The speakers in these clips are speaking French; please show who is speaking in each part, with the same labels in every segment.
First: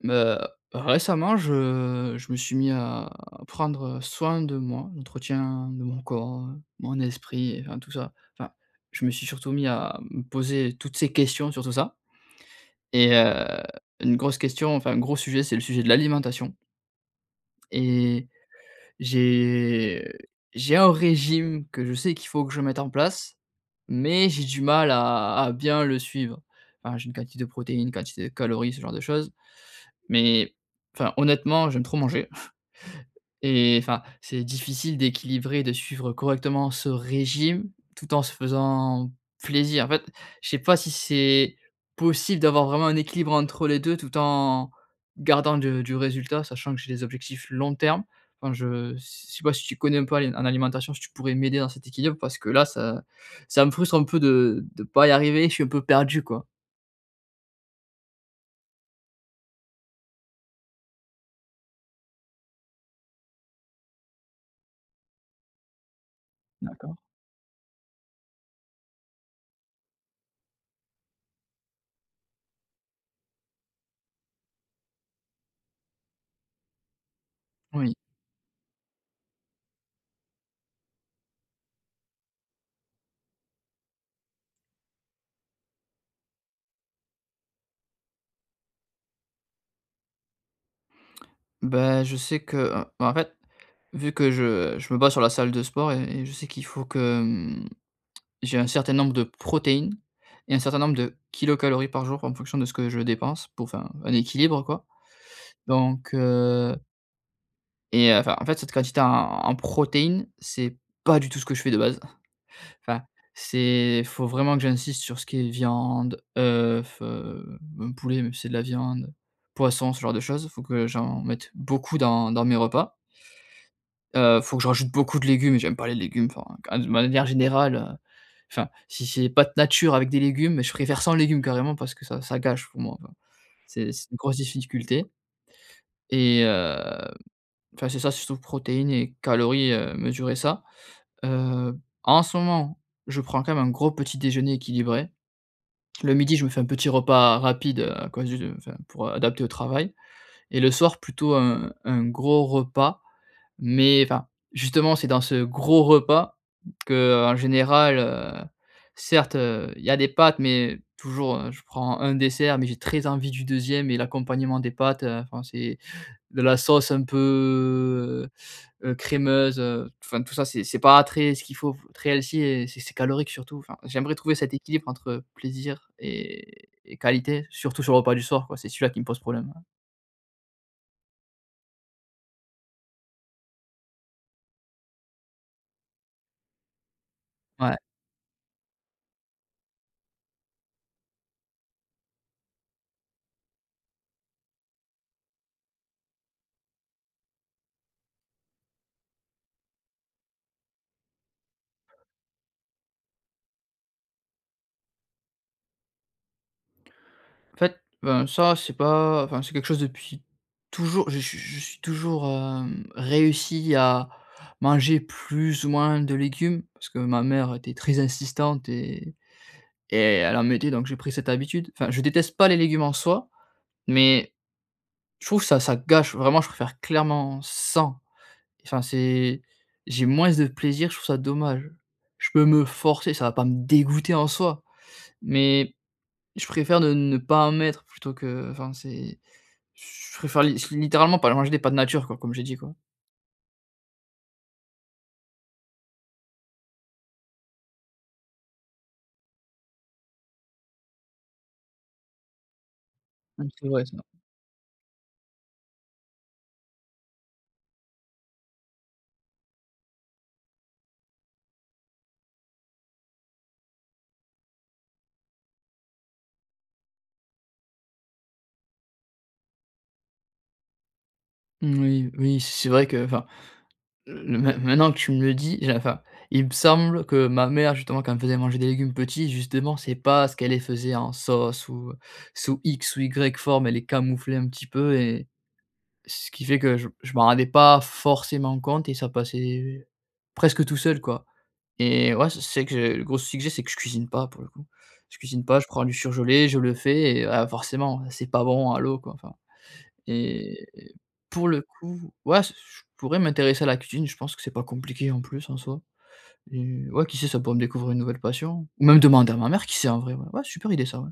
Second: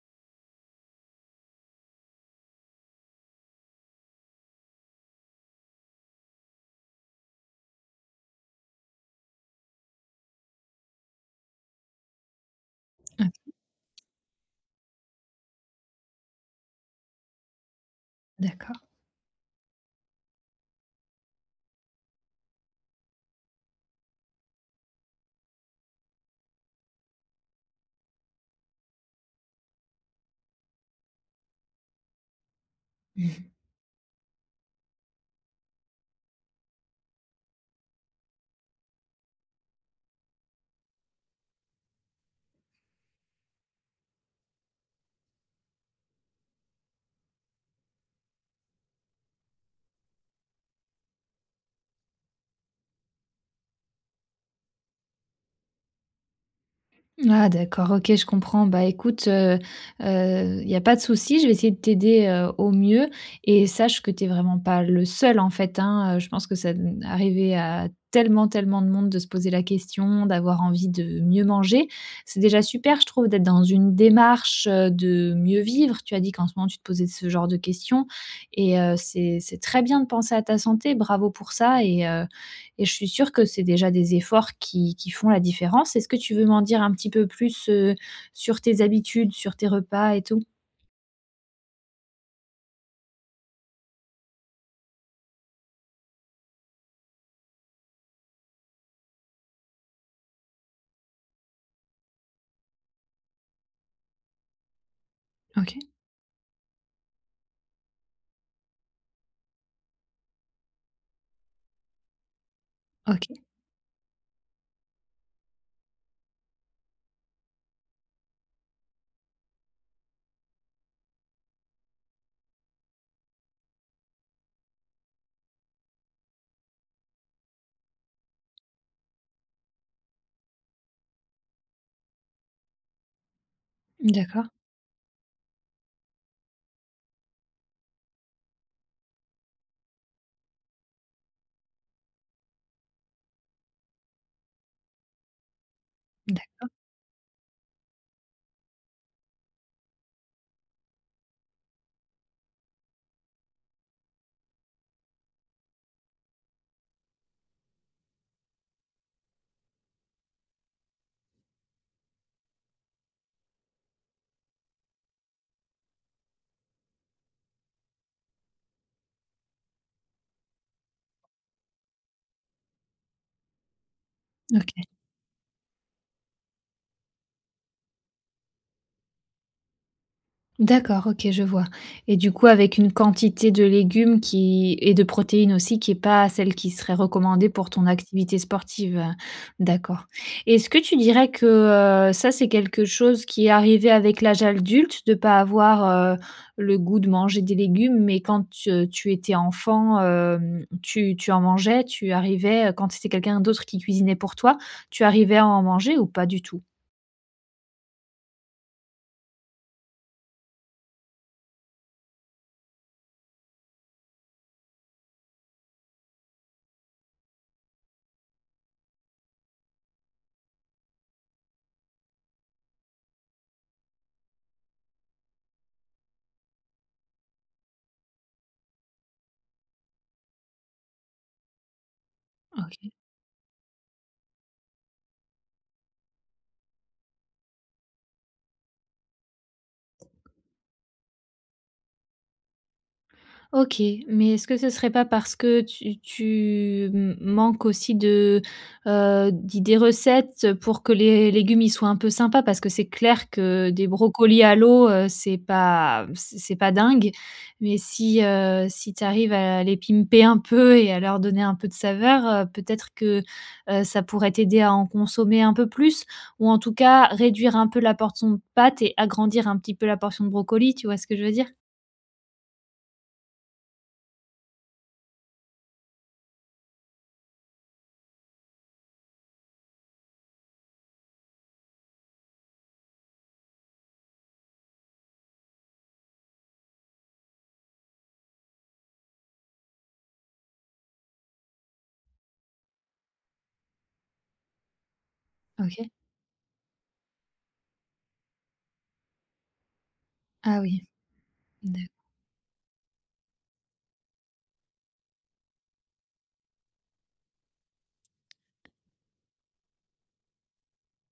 Speaker 1: Mmh. Heu, récemment je je me suis mis à prendre, heu, soin de moi. L'entretien de mon corps, mon esprit enfin tout ça. Enfin, je me suis surtout mis à me poser toutes ces questions sur tout ça. Et
Speaker 2: Mmh
Speaker 1: heu,
Speaker 2: mh.
Speaker 1: une grosse question enfin un gros sujet c'est le sujet de l'alimentation et
Speaker 2: D'accord.
Speaker 1: j'ai j'ai un régime que je sais qu'il faut que je mette en place. Mais j'ai du mal à à bien le suivre. Enfin, j'ai une quantité de protéines, une quantité de calories, ce genre de choses. Mais, enfin honnêtement j'aime trop manger
Speaker 2: Mmh mh.
Speaker 1: et enfin c'est difficile d'équilibrer, de suivre correctement ce régime tout en se faisant plaisir. En fait, je sais pas si c'est possible d'avoir vraiment un équilibre entre les 2 tout en gardant du du résultat. Sachant que j'ai des objectifs long terme. Enfin je s sais pas si tu connais un peu a en alimentation. Si tu pourrais m'aider dans cet équilibre. Parce que là ça ça me frustre un peu de de pas y arriver, je suis un peu perdu quoi.
Speaker 2: Ah, d'accord. OK, je comprends. Bah, écoute, heu, heu, il y a pas de souci je vais essayer de t'aider, heu, au mieux et sache que t'es vraiment pas le seul en fait, hein, heu. Je pense que ça,
Speaker 1: D'accord.
Speaker 2: mmh arriver à tellement tellement de monde de se poser la question, d'avoir envie de mieux manger. C'est déjà super je trouve d'être dans une démarche, heu, de mieux vivre. Tu as dit qu'en ce moment tu te posais ce genre de
Speaker 1: Oui.
Speaker 2: questions. Et heu, c'est c'est très bien de penser à ta santé. Bravo pour ça. Et, heu, et je suis sûr que c'est déjà des efforts qui qui font la différence. Est-ce que tu veux m'en dire un petit peu plus, heu, sur tes habitudes, sur tes repas et tout?
Speaker 1: Bah, je sais que enfin en fait vu que je je me base sur la salle de sport et et je sais qu'il faut que, mmh. J'ai un certain nombre de protéines et un certain nombre de kilocalories par jour en fonction de ce que je dépense pour enfin, un équilibre, quoi.
Speaker 2: OK.
Speaker 1: Donc, heu et, heu, enfin en fait cette quantité en en protéines c'est pas du tout ce que je fais de base. Enfin
Speaker 2: OK.
Speaker 1: c'est faut vraiment que j'insiste sur ce qui est viande, oeuf, heu, même poulet même si c'est de la viande poisson, ce genre de choses. Faut que j'en mette beaucoup dans dans mes repas heu, faut que je rajoute beaucoup de légumes et j'aime pas les légumes. Enfin qu de manière générale, heu, enfin si c'est pâtes natures avec des légumes je préfère sans légumes carrément parce que ça ça gâche pour moi, enfin. C'est c'est une grosse
Speaker 2: D'accord.
Speaker 1: difficulté et heu, enfin c'est ça surtout protéines et calories, heu, mesurer ça. Heu, en ce moment, je prends quand même un gros petit déjeuner équilibré. Le midi, je me fais un
Speaker 2: D'accord.
Speaker 1: petit repas rapide à cause du enfin pour adapter au travail. Et le soir plutôt un un gros repas. Mais enfin justement c'est dans ce gros repas qu'en général, heu certes, heu, il y a des pâtes. Mais, toujours je prends un dessert mais j'ai très envie du 2e et l'accompagnement des pâtes, heu, enfin c'est de la sauce un peu, heu, crémeuse. Enfin tout ça c'est c'est pas très ce qu'il faut très healthy et c'est c'est calorique surtout. Enfin j'aimerais trouver cet
Speaker 2: OK.
Speaker 1: équilibre entre plaisir et et qualité surtout sur le repas du soir quoi c'est celui-là qui me pose problème, heu.
Speaker 2: D'accord, OK je vois. Et du coup, avec une quantité de légumes qui et de protéines aussi, qui est pas celle qui serait recommandée pour
Speaker 1: Ouais.
Speaker 2: ton activité sportive. D'accord. Et est-ce que tu dirais que, heu, ça c'est quelque chose qui est arrivé avec l'âge adulte de pas avoir, heu, le goût de manger des légumes, mais quand t tu étais enfant, hem, tu tu en mangeais? Tu arrivais, heu, quand c'était quelqu'un d'autre qui cuisinait pour toi, tu arrivais à en manger ou pas du tout?
Speaker 1: En fait, ben, ça c'est pas enfin c'est quelque chose depuis toujou je suis je suis toujours, hem, réussi à manger plus ou moins de légumes parce que ma mère était très insistante et et elle en mettait donc j'ai pris cette habitude. Enfin, je déteste pas les légumes en soi, mais je trouve ça ça gâche. Vraiment je préfère clairement sans. Enfin c'est j'ai moins de plaisir, je trouve ça dommage. Je peux me
Speaker 2: OK.
Speaker 1: forcer, ça va pas me dégoûter en soi, mais je préfère ne ne pas en mettre plutôt que enfin c'est j je préfère li littéralement pas manger des pâtes nature quoi, comme j'ai dit quoi.
Speaker 2: OK, mais est-ce que ce serait pas parce que tu tu m manques aussi de, heu d'idées recettes pour que les légumes ils soient un peu sympas parce que c'est clair
Speaker 1: [unintelligible]
Speaker 2: que
Speaker 1: c'est vrai
Speaker 2: des
Speaker 1: ça.
Speaker 2: brocolis à l'eau, heu, c'est pas c c'est c'est pas dingue mais si, heu, si tu arrives à les pimper un peu et à leur donner un peu de saveur, heu, peut-être que, heu, ça pourrait t'aider à en consommer un peu plus? Ou en tout cas, réduire un peu la portion de pâtes et agrandir un petit peu la portion de brocoli. Tu vois ce que je veux dire?
Speaker 1: Oui oui c c'est vrai que enfin main maintenant que tu me le dis, j'ai enfin, il me semble que ma mère justement quand elle me faisait manger des légumes petit justement c'est parce qu'elle faisait en sauce ou sous X ou Y forme elle les camouflait un petit peu et, ce qui fait que je m je m'en rendais pas forcément compte et ça passait presque tout seul quoi et ouais, c c'est vrai que le gros soucis que j'ai, c'est que je cuisine pas pour le coup. Je cuisine pas, je prends
Speaker 2: OK.
Speaker 1: du surgelé, je le fais et heu, ah forcément, heu, c'est pas bon à l'eau quoi. Enfin.
Speaker 2: Ah
Speaker 1: Et
Speaker 2: oui,
Speaker 1: pour le
Speaker 2: d'a
Speaker 1: coup, ouais, s je je pourrais m'intéresser à la cuisine, je pense que c'est pas compliqué en plus en soi. Et ouais, qui sait ça pourrait me découvrir une nouvelle passion, ou même demander à ma mère qui sait en vrai ouais, ouais super idée ça ouais.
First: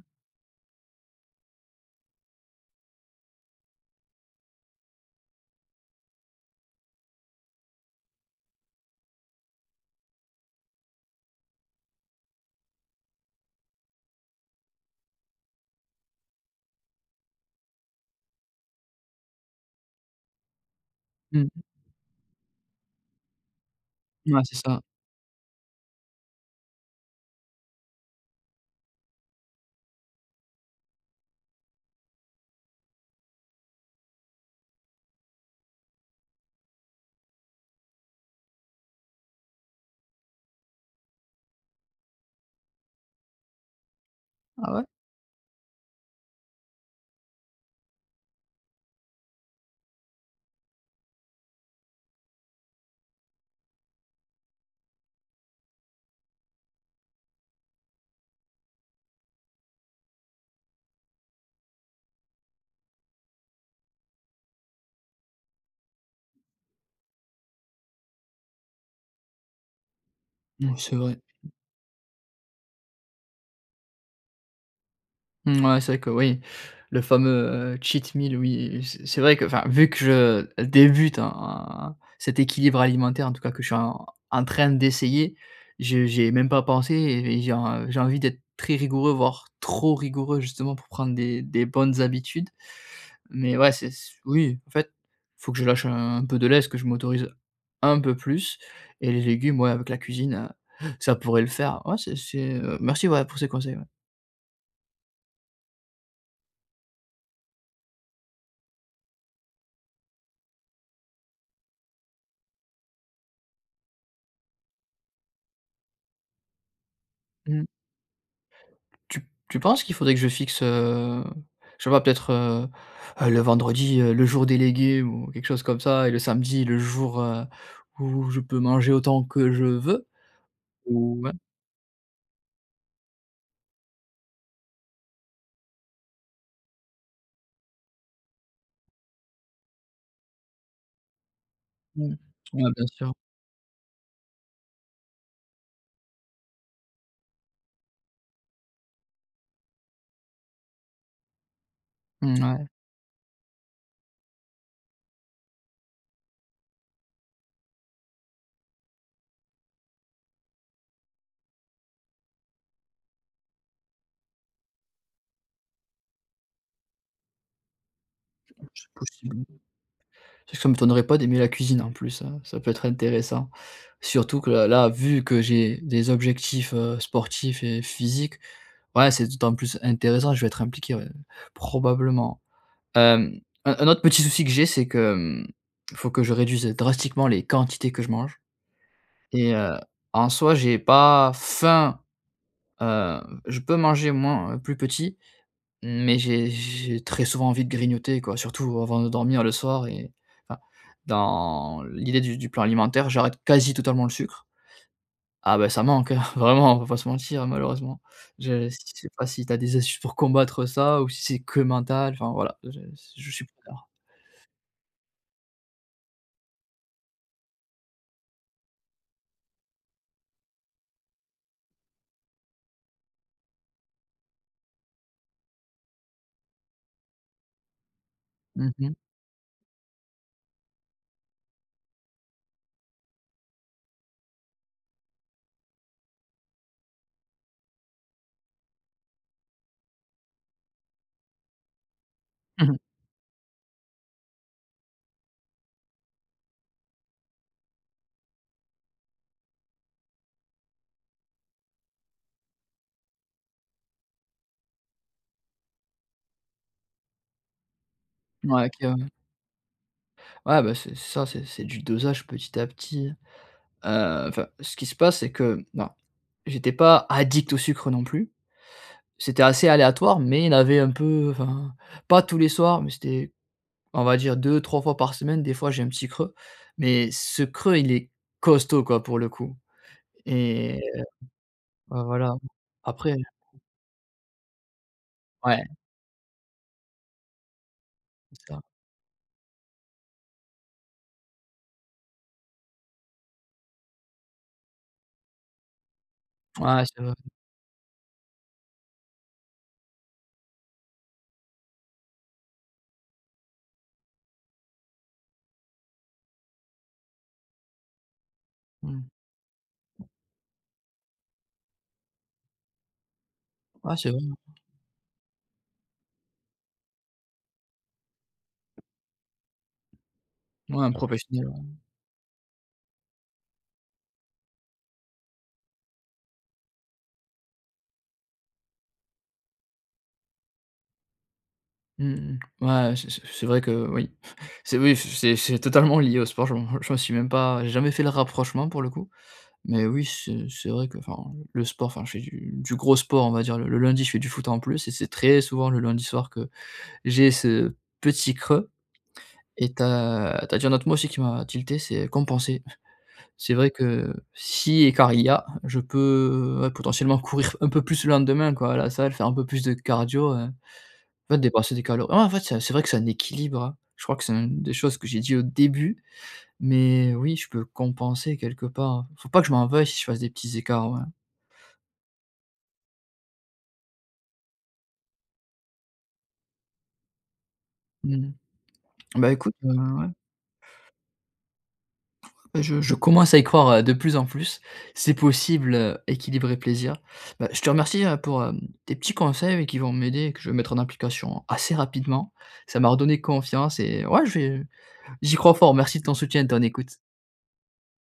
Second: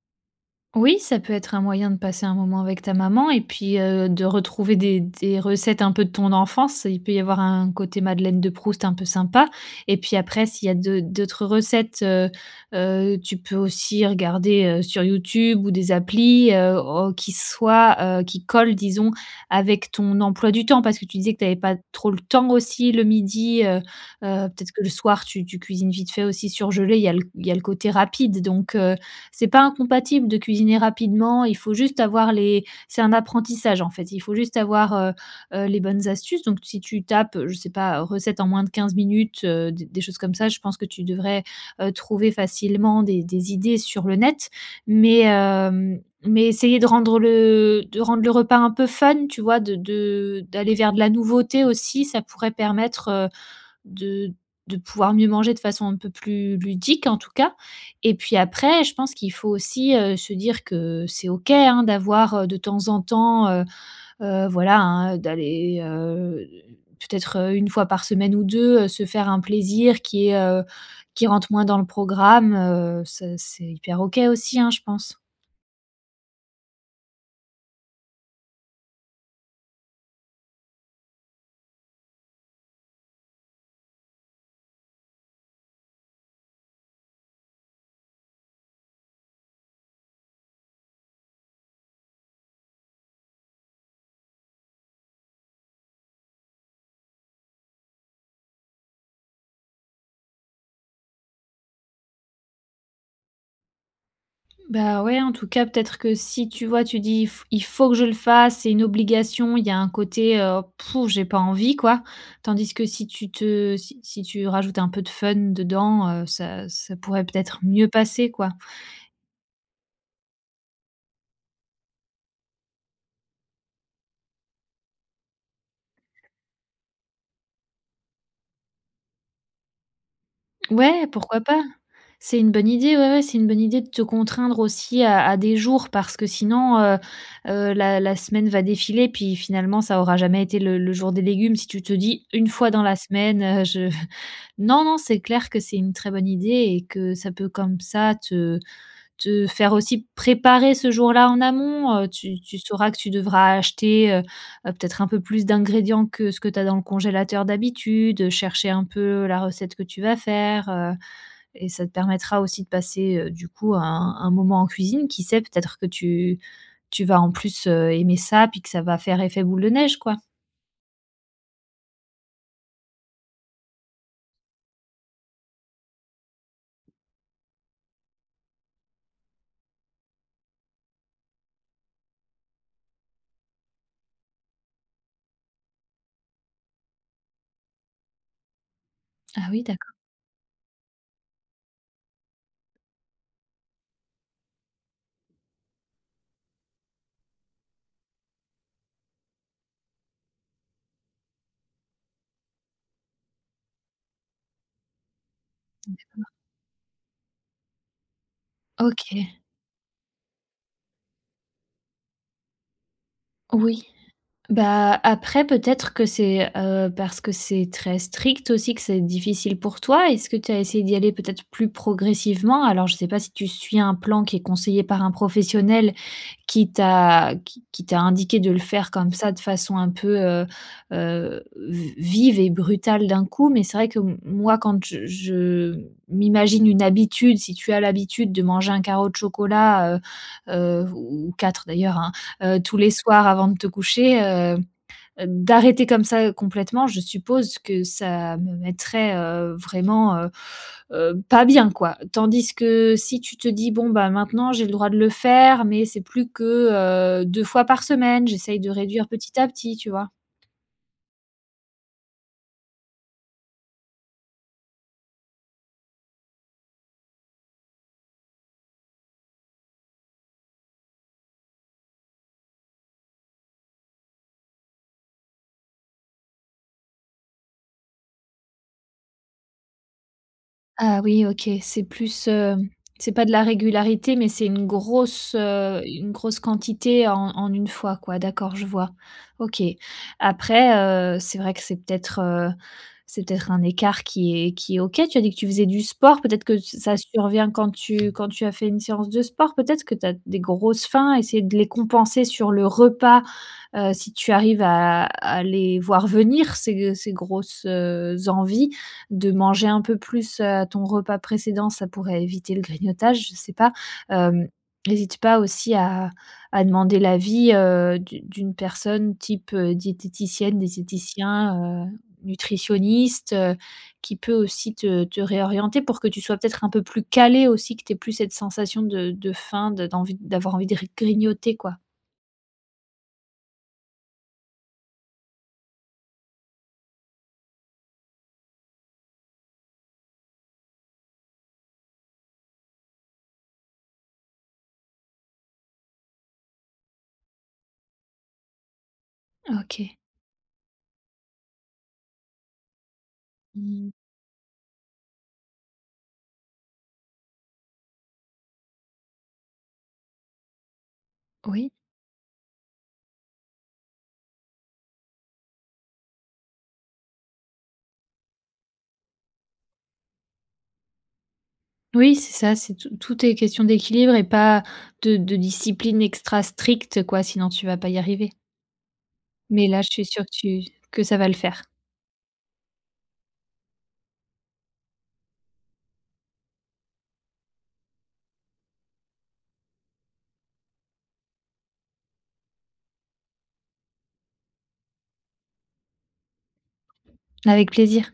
Speaker 2: Oui ça peut être un moyen de passer un moment avec ta maman et puis, heu, de retrouver des des recettes un peu de ton enfance, il peut y avoir un côté madeleine de Proust un peu sympa et puis après s'il y a d'au d'autres recettes, heu, heu, tu peux aussi regarder, heu, sur YouTube ou des applis heu, au qui soient, heu, qui collent disons avec ton emploi du temps parce que tu disais que
Speaker 1: Mmh
Speaker 2: t'avais
Speaker 1: mh.
Speaker 2: pas trop le temps aussi le 12:00, heu, heu,
Speaker 1: Ouais, c'est
Speaker 2: peut-être
Speaker 1: ça.
Speaker 2: que le soir tu tu cuisines vite fait aussi surgelé, il y a l il y a le côté rapide. Donc, heu, c'est pas incompatible de cuisiner rapidement, il faut juste avoir les c'est un apprentissage en fait. Il faut juste avoir, heu, heu, les bonnes astuces donc si tu tapes, je sais pas, heu, recettes en moins de 15 minutes, heu, des des choses comme ça. Je pense que tu devrais, heu, trouver facilement des des idées sur le net.
Speaker 1: Ah ouais?
Speaker 2: Mais, hem, mais essayer de rendre le de rendre le repas un peu fun, tu vois? De de d'aller vers de la nouveauté aussi, ça pourrait permettre, heu, de de pouvoir mieux manger de façon un peu plus ludique en tout cas. Et puis après, je pense qu'il faut aussi, heu, se dire que c'est OK hein, d'avoir de temps en temps, heu, heu, voilà hein, d'aller, heu, peut-être 1 fois par semaine ou 2 heu, se faire un plaisir qui, heu
Speaker 1: Ouais c'est vrai.
Speaker 2: qui rentre moins dans le programme, heu, ça, c'est hyper OK aussi, hein, je pense!
Speaker 1: Mouais, c'est vrai que oui. Le fameux cheat meal oui, c c'est vrai que enfin vu que je débute en cet équilibre alimentaire en tout cas, que je suis en en train d'essayer. J j'y ai même pas pensé et j'ai en j'ai envie d'être très rigoureux ,voire trop rigoureux justement pour prendre des des bonnes habitudes. Mais ouais c'est s oui en fait, faut que je lâche un peu de lest, que je m'autorise un peu plus et les légumes, ouais avec la cuisine, heu, ça pourrait le faire. Ouais, c'est c'est, heu, merci ouais, pour ces conseils, ouais.
Speaker 2: Ben ouais, en tout cas peut-être que si tu vois, tu dis: «F il faut que je le fasse c'est une obligation» il y a un côté, heu: «Pff, j'ai pas envie» quoi. Tandis que si tu te si si tu rajoutes un peu de fun dedans, heu, ça ça pourrait peut-être
Speaker 1: Mmh.
Speaker 2: mieux passer quoi.
Speaker 1: Tu tu penses qu'il faudrait que je fixe, heu, je sais pas peut-être, heu, heu, le vendredi, heu, le jour délégué ou quelque chose comme ça et le samedi le jour, heu, où je peux manger autant que je veux
Speaker 2: Ouais,
Speaker 1: ou ouais?
Speaker 2: pourquoi pas. C'est une bonne idée, ouais, ouais, c'est une bonne idée de te contraindre aussi à à des jours. Parce que sinon, heu, heu, la la semaine va défiler puis finalement ça aura jamais été le le jour des légumes. Si tu te
Speaker 1: Mmh.
Speaker 2: dis une
Speaker 1: Ouais,
Speaker 2: fois dans
Speaker 1: bien
Speaker 2: la
Speaker 1: sûr.
Speaker 2: semaine, heu, je non, non c'est clair que c'est une très bonne idée et que ça peut comme ça te te faire aussi préparer ce jour-là en amont, heu, tu
Speaker 1: N
Speaker 2: tu
Speaker 1: ouais.
Speaker 2: sauras que tu devras acheter, heu, heu, peut-être un peu plus d'ingrédients que ce que tu as dans le congélateur d'habitude, heu, chercher un peu la recette que tu vas faire, heu et ça te permettra aussi de passer, heu, du coup un un moment en cuisine, qui sait peut-être que tu tu vas en plus, heu, aimer ça puis
Speaker 1: Oui,
Speaker 2: que ça
Speaker 1: c'est
Speaker 2: va faire
Speaker 1: possible,
Speaker 2: effet
Speaker 1: hein.
Speaker 2: boule de neige quoi.
Speaker 1: Tu sais, ça m'étonnerait pas d'aimer la cuisine en plus hein, ça peut être intéressant. Surtout que là là vu que j'ai des objectifs, heu, sportifs et physiques. Ouais c'est d'autant plus intéressant, je vais être impliqué ouais, probablement. Hem, un un autre petit souci que j'ai, c'est que, mmh, il faut que je réduise, heu, drastiquement les quantités que je mange
Speaker 2: Ah
Speaker 1: et
Speaker 2: oui
Speaker 1: heu,
Speaker 2: d'accord.
Speaker 1: en soi j'ai pas faim, heu, je peux manger moins plus petit, mais j'ai j'ai très souvent envie de grignoter quoi. Surtout avant de dormir le soir et enfin, dans l'idée du du plan alimentaire, j'arrête quasi totalement le sucre. Ah, beh, ça manque hein,
Speaker 2: D'accord.
Speaker 1: vraiment, on va pas se mentir malheureusement. Je je sais pas
Speaker 2: OK.
Speaker 1: si tu as des astuces pour combattre ça, ou si c'est que mental enfin voilà, je s je suis
Speaker 2: Oui.
Speaker 1: preneur.
Speaker 2: Bah, après peut-être que c'est, heu, parce que c'est très strict aussi, que c'est difficile pour toi. Est-ce que tu as essayé d'y aller peut-être plus progressivement? Alors, je sais pas si tu suis un plan qui est conseillé par un professionnel, qui t'a qui qui qui t'a indiqué de le
Speaker 1: Mmh
Speaker 2: faire
Speaker 1: mh.
Speaker 2: comme ça de façon un peu, heu, heu, v vive et brutale d'un coup, mais c'est vrai que m moi quand j je je m'imagine une habitude, si tu as l'habitude de manger un carreau de chocolat, heu, heu, ou ou 4 d'ailleurs hein, heu, tous
Speaker 1: Mmh.
Speaker 2: les soirs avant de te coucher, heu, d d'arrêter comme ça complètement, je suppose que ça me mettrait, heu, vraiment, heu, heu, pas bien quoi. Tandis que, si tu te dis: «Bon, ben maintenant j'ai le droit de le faire mais c'est plus que, heu, 2 fois par semaine. J'essaye de
Speaker 1: Ouais clairement.
Speaker 2: réduire petit à petit.» tu vois?
Speaker 1: Ouais beh c'est ça c'est c'est du dosage petit à petit hein. Heu, enfin ce qui se passe c'est que, non, j'étais pas addict au sucre non plus, c'était assez aléatoire, mais il avait un peu enfin, pas tous les soirs, mais c'était, on va dire 2-3 fois par semaine. Des fois, j'ai un petit creux, mais ce creux il est costaud quoi, pour le coup et
Speaker 2: Ah
Speaker 1: heu,
Speaker 2: oui OK. C'est
Speaker 1: ouais
Speaker 2: plus,
Speaker 1: voilà.
Speaker 2: hem, c'est
Speaker 1: Après
Speaker 2: pas de la régularité mais c'est une grosse,
Speaker 1: Ouais.
Speaker 2: heu, une grosse quantité en en une fois quoi,
Speaker 1: C'est
Speaker 2: d'accord
Speaker 1: ça.
Speaker 2: je vois. OK. Après, heu, c'est vrai que c'est peut-être, heu, c'est peut-être un écart qui est qui est OK, tu as dit que tu faisais du sport, peut-être que
Speaker 1: Ouais,
Speaker 2: ça ça
Speaker 1: c'est vrai
Speaker 2: survient quand tu quand tu as fait une séance de sport peut-être, que tu as des grosses faim? Essayer de les compenser sur le repas, heu, si tu arrives à à les voir venir ces g ces grosses, heu, envies.
Speaker 1: Mmh
Speaker 2: De manger un peu
Speaker 1: mh.
Speaker 2: plus, heu, ton repas précédent, ça pourrait éviter le grignotage, je sais pas.
Speaker 1: Ah c'est vrai
Speaker 2: Hem,
Speaker 1: maintenant.
Speaker 2: n'hésite pas aussi à à demander l'avis, heu, d'une d'une personne type, heu, diététicienne,
Speaker 1: Ouais, un professionnel ouais.
Speaker 2: diététicien, heu, nutritionniste, heu, qui peut aussi te te réorienter pour que tu sois peut-être un peu plus calé aussi, que tu aies plus cette sensation de de faim, d d'envie, d'avoir envie de gr grignoter quoi.
Speaker 1: Mmh mh. Ouais c c c'est vrai que oui. C'est oui. F c'est c'est totalement lié au sport je m'en je m'en suis même pas j'ai jamais fait le rapprochement pour le coup. Mais oui, c'est c'est vrai que enfin, le sport enfin je fais du du gros sport on va dire le le lundi, je fais du foot en plus et c'est très souvent le lundi soir que j'ai ce petit creux et tu
Speaker 2: OK.
Speaker 1: as tu as dit un autre mot aussi qui m'a tilté, c'est compenser. C'est vrai
Speaker 2: Mmh mh.
Speaker 1: que, si écart il y a, je peux, ouais, potentiellement courir un peu plus le lendemain quoi là ça va le faire, un peu plus de cardio, heu. En fait
Speaker 2: Oui.
Speaker 1: dépenser des calor ouais en fait, c'est un c'est vrai que c'est un équilibre, hein. Je crois que c'est une des choses que j'ai dit au début. Mais oui, je peux compenser quelque part. Faut pas que je m'en veuille si je fasse des petits écarts, ouais.
Speaker 2: Oui c'est ça, c'est tout tout est question d'équilibre et pas de de discipline extra stricte quoi. Sinon, tu vas pas y arriver.
Speaker 1: Mmh. Ben écoute
Speaker 2: Mais
Speaker 1: heu,
Speaker 2: là, je suis
Speaker 1: ouais.
Speaker 2: sûre que tu que ça va le faire.
Speaker 1: Beh je je commence à y croire ouais, de plus en plus, c'est possible heu, équilibre et plaisir. Ben, je te remercie hein, pour hem, tes petits conseils qui vont m'aider, que je vais mettre en application assez rapidement. Ça m'a redonné confiance et ouais je vais, heu, j'y crois fort. Merci de ton soutien et de ton écoute.
Speaker 2: Avec plaisir.